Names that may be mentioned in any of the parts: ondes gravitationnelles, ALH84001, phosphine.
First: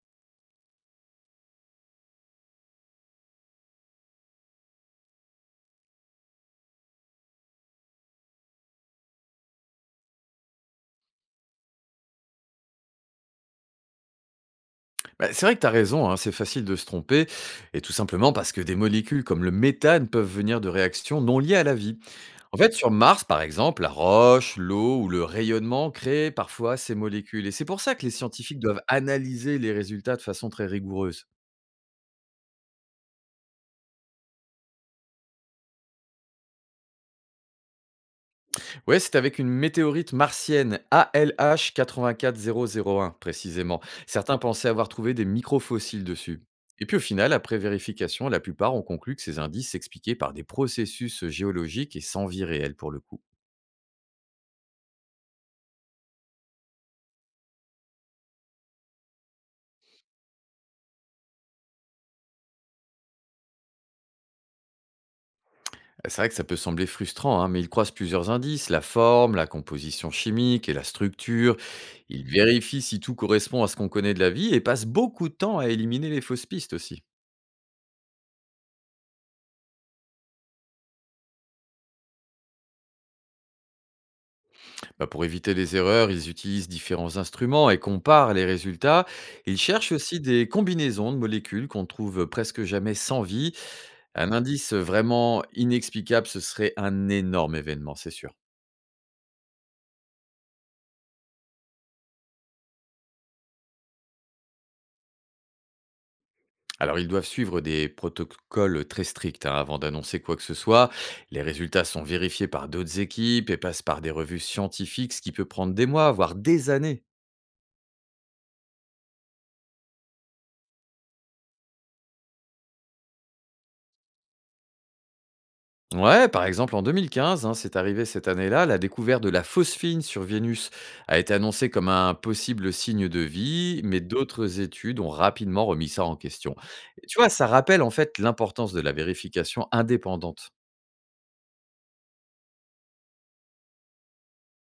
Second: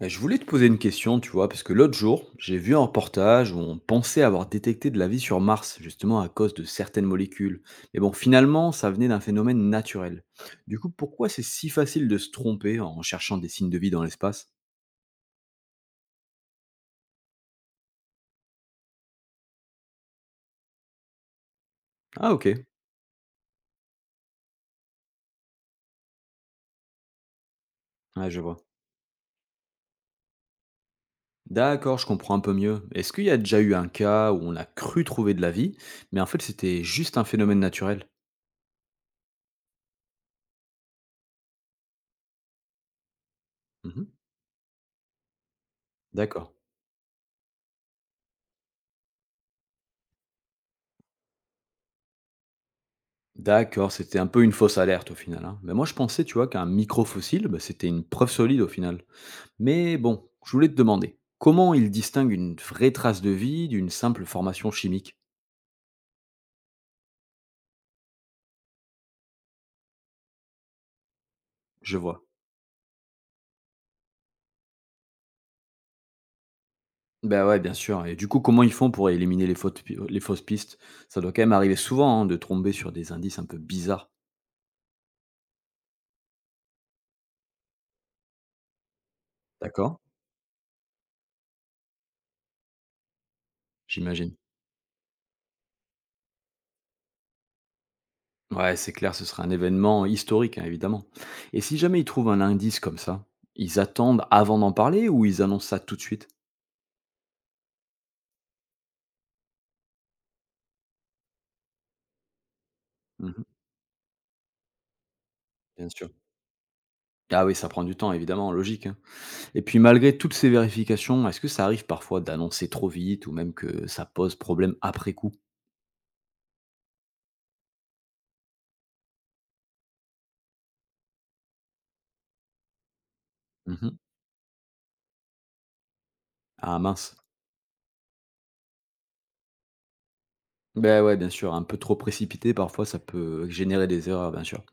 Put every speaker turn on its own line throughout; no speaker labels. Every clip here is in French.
Bah, je voulais te poser une question, tu vois, parce que l'autre jour, j'ai vu un reportage où on pensait avoir détecté de la vie sur Mars, justement à cause de certaines molécules. Mais bon, finalement, ça venait d'un phénomène naturel. Du coup, pourquoi c'est si facile de se tromper en cherchant des signes de vie dans l'espace?
Bah, c'est vrai que tu as raison, hein, c'est facile de se tromper, et tout simplement parce que des molécules comme le méthane peuvent venir de réactions non liées à la vie.
Ah ok,
En fait, sur Mars, par exemple, la roche, l'eau ou le rayonnement créent parfois ces molécules, et c'est pour ça que les
ouais, je vois.
scientifiques doivent analyser les résultats de façon très rigoureuse.
D'accord, je comprends un peu mieux. Est-ce qu'il y a déjà eu un cas où on a cru trouver de la vie, mais en fait c'était juste un phénomène naturel?
Ouais, c'est avec une météorite martienne ALH84001 précisément.
Mhm.
Certains pensaient avoir trouvé des microfossiles dessus.
D'accord.
Et puis au final, après vérification, la plupart ont conclu que ces indices s'expliquaient par des processus géologiques et sans vie réelle pour le coup.
D'accord, c'était un peu une fausse alerte au final, hein. Mais moi je pensais, tu vois, qu'un microfossile, bah, c'était une preuve solide au final. Mais bon, je voulais te demander, comment il distingue une vraie trace de vie d'une simple formation chimique?
C'est vrai que ça peut sembler frustrant, hein, mais ils croisent plusieurs indices, la forme, la composition chimique et la structure.
Je vois.
Ils vérifient si tout correspond à ce qu'on connaît de la vie et passent beaucoup de temps à éliminer les fausses pistes aussi.
Ben ouais, bien sûr. Et du coup, comment ils font pour éliminer les fausses pistes? Ça doit quand même arriver souvent, hein, de tomber sur des indices un peu bizarres.
Bah, pour éviter les erreurs, ils utilisent différents instruments et comparent les résultats. Ils cherchent
D'accord.
aussi des combinaisons de molécules qu'on trouve presque jamais sans vie. Un
J'imagine.
indice vraiment inexplicable, ce serait un énorme événement, c'est sûr.
Ouais, c'est clair, ce serait un événement historique, hein, évidemment. Et si jamais ils trouvent un indice comme ça, ils attendent avant d'en parler ou ils annoncent ça tout de suite?
Alors ils doivent suivre des protocoles très stricts, hein, avant d'annoncer quoi que ce soit. Les résultats sont vérifiés par d'autres
Mhm.
équipes et passent par des revues scientifiques, ce qui peut prendre des
Bien sûr.
mois, voire des années.
Ah oui, ça prend du temps, évidemment, logique, hein. Et puis malgré toutes ces vérifications, est-ce que ça arrive parfois d'annoncer trop vite ou même que ça pose problème après coup?
Ouais, par exemple, en 2015, hein, c'est arrivé cette année-là, la découverte de la phosphine sur Vénus a été annoncée comme un possible signe de vie,
Mmh.
mais d'autres études ont rapidement remis ça en question.
Ah
Et
mince.
tu vois, ça rappelle en fait l'importance de la vérification indépendante.
Ben ouais, bien sûr, un peu trop précipité, parfois ça peut générer des erreurs, bien sûr.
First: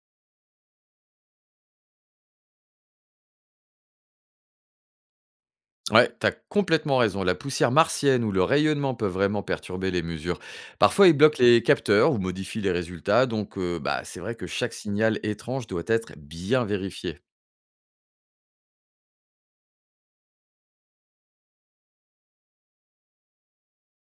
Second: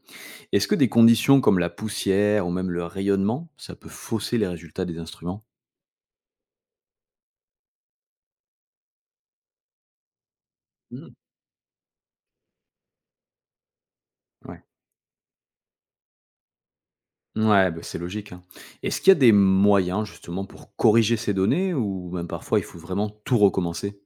Est-ce que des conditions comme la poussière ou même le rayonnement, ça peut fausser les résultats des instruments?
Ouais, t'as complètement raison. La poussière martienne ou le rayonnement peuvent vraiment perturber les mesures. Parfois,
Mmh.
ils bloquent les capteurs ou modifient les résultats, donc bah, c'est vrai que
Ouais.
chaque signal étrange doit être bien vérifié.
Ouais, bah, c'est logique, hein. Est-ce qu'il y a des moyens justement pour corriger ces données ou même parfois il faut vraiment tout recommencer?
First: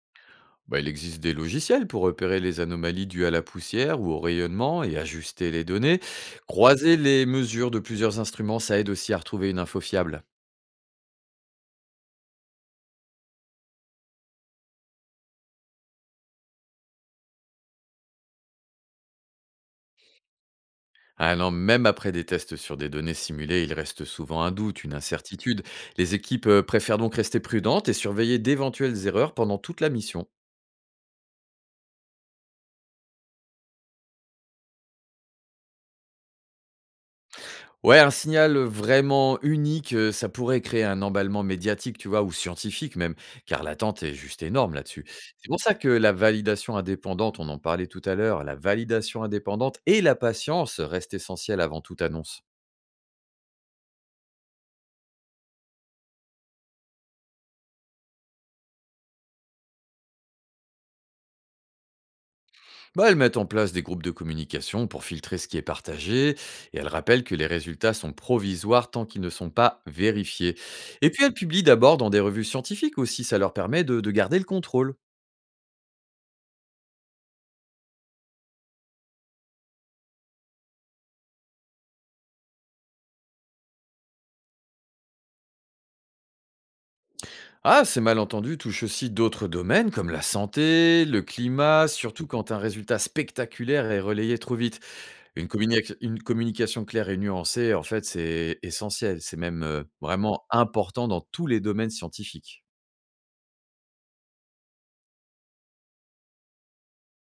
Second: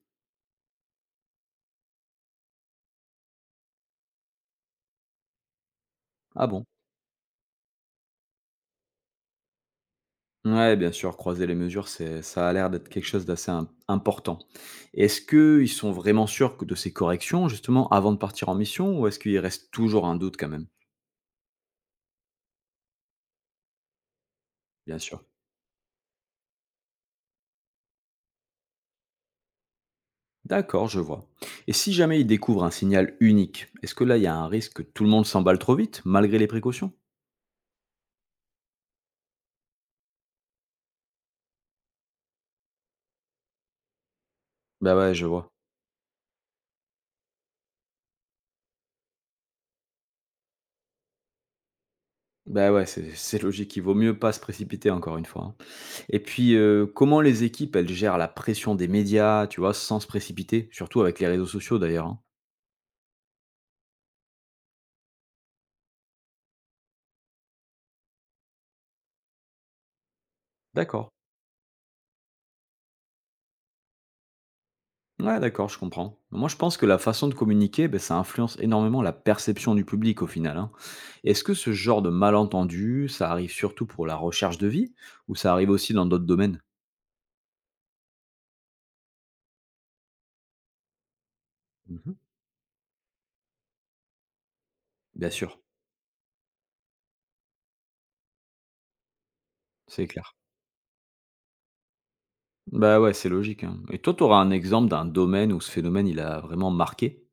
Bah, il existe des logiciels pour repérer les anomalies dues à la poussière ou au rayonnement et ajuster les données.
Ah bon?
Croiser les mesures de plusieurs instruments, ça aide aussi à retrouver une info fiable.
Ouais, bien sûr, croiser les mesures, c'est ça a l'air d'être quelque chose d'assez im important. Est-ce qu'ils sont vraiment sûrs que de ces corrections, justement, avant de partir en mission ou est-ce qu'il reste toujours un doute quand même?
Ah non, même après des tests sur des données simulées, il reste souvent un doute, une
Bien sûr.
incertitude. Les équipes préfèrent donc rester prudentes et surveiller d'éventuelles erreurs pendant toute la mission.
D'accord, je vois. Et si jamais ils découvrent un signal unique, est-ce que là, il y a un risque que tout le monde s'emballe trop vite, malgré les précautions?
Ouais, un signal vraiment unique, ça pourrait créer un emballement médiatique, tu vois? Ou scientifique même, car l'attente est juste énorme
Bah
là-dessus.
ouais, je
C'est
vois.
pour ça que la validation indépendante, on en parlait tout à l'heure, la validation indépendante et la patience restent essentielles avant toute annonce.
Bah ouais, c'est logique, il vaut mieux pas se précipiter encore une fois, hein. Et puis, comment les équipes, elles gèrent la pression des médias, tu vois, sans se précipiter, surtout avec les réseaux sociaux d'ailleurs, hein.
Bah, elles mettent en place des groupes de communication pour filtrer ce qui est partagé et elles rappellent que les résultats sont provisoires tant qu'ils ne sont pas vérifiés.
D'accord.
Et puis elles publient d'abord dans des revues scientifiques aussi, ça leur permet de garder le contrôle.
Ouais, d'accord, je comprends. Moi, je pense que la façon de communiquer, ben, ça influence énormément la perception du public au final, hein. Est-ce que ce genre de malentendu, ça arrive surtout pour la recherche de vie ou ça arrive aussi dans d'autres domaines?
Ah, ces malentendus touchent aussi d'autres domaines comme la santé, le climat,
Mhm.
surtout quand un résultat spectaculaire est relayé trop vite.
Bien sûr,
Une communication claire et nuancée, en fait, c'est essentiel. C'est même
c'est clair.
vraiment important dans tous les domaines scientifiques.
Bah ouais, c'est logique, hein. Et toi, tu auras un exemple d'un domaine où ce phénomène, il a vraiment marqué?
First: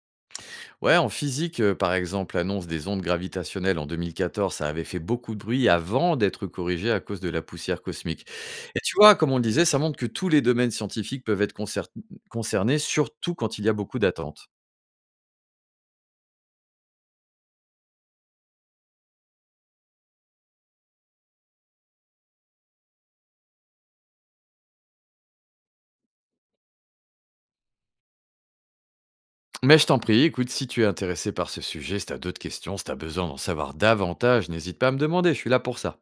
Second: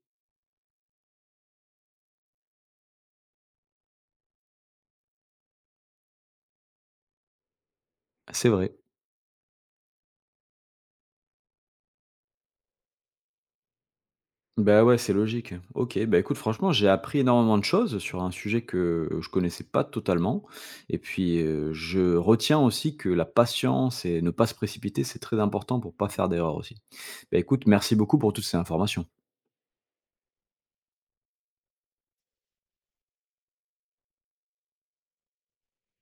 Ouais, en physique, par exemple, l'annonce des ondes gravitationnelles en 2014, ça avait fait beaucoup de bruit avant d'être corrigé à cause de la poussière cosmique.
C'est vrai.
Et tu vois, comme on le disait, ça montre que tous les domaines scientifiques peuvent être concernés, surtout quand il y a beaucoup d'attentes.
Bah, ouais, c'est logique. OK, bah, écoute franchement, j'ai appris énormément de choses sur un sujet que je connaissais pas totalement et puis, je retiens aussi que la patience et ne pas se précipiter, c'est très important pour pas faire d'erreur aussi. Bah, écoute, merci beaucoup pour toutes ces informations.
Mais je t'en prie, écoute, si tu es intéressé par ce sujet, si tu as d'autres questions, si tu as besoin d'en savoir davantage, n'hésite pas à me demander, je suis là pour ça.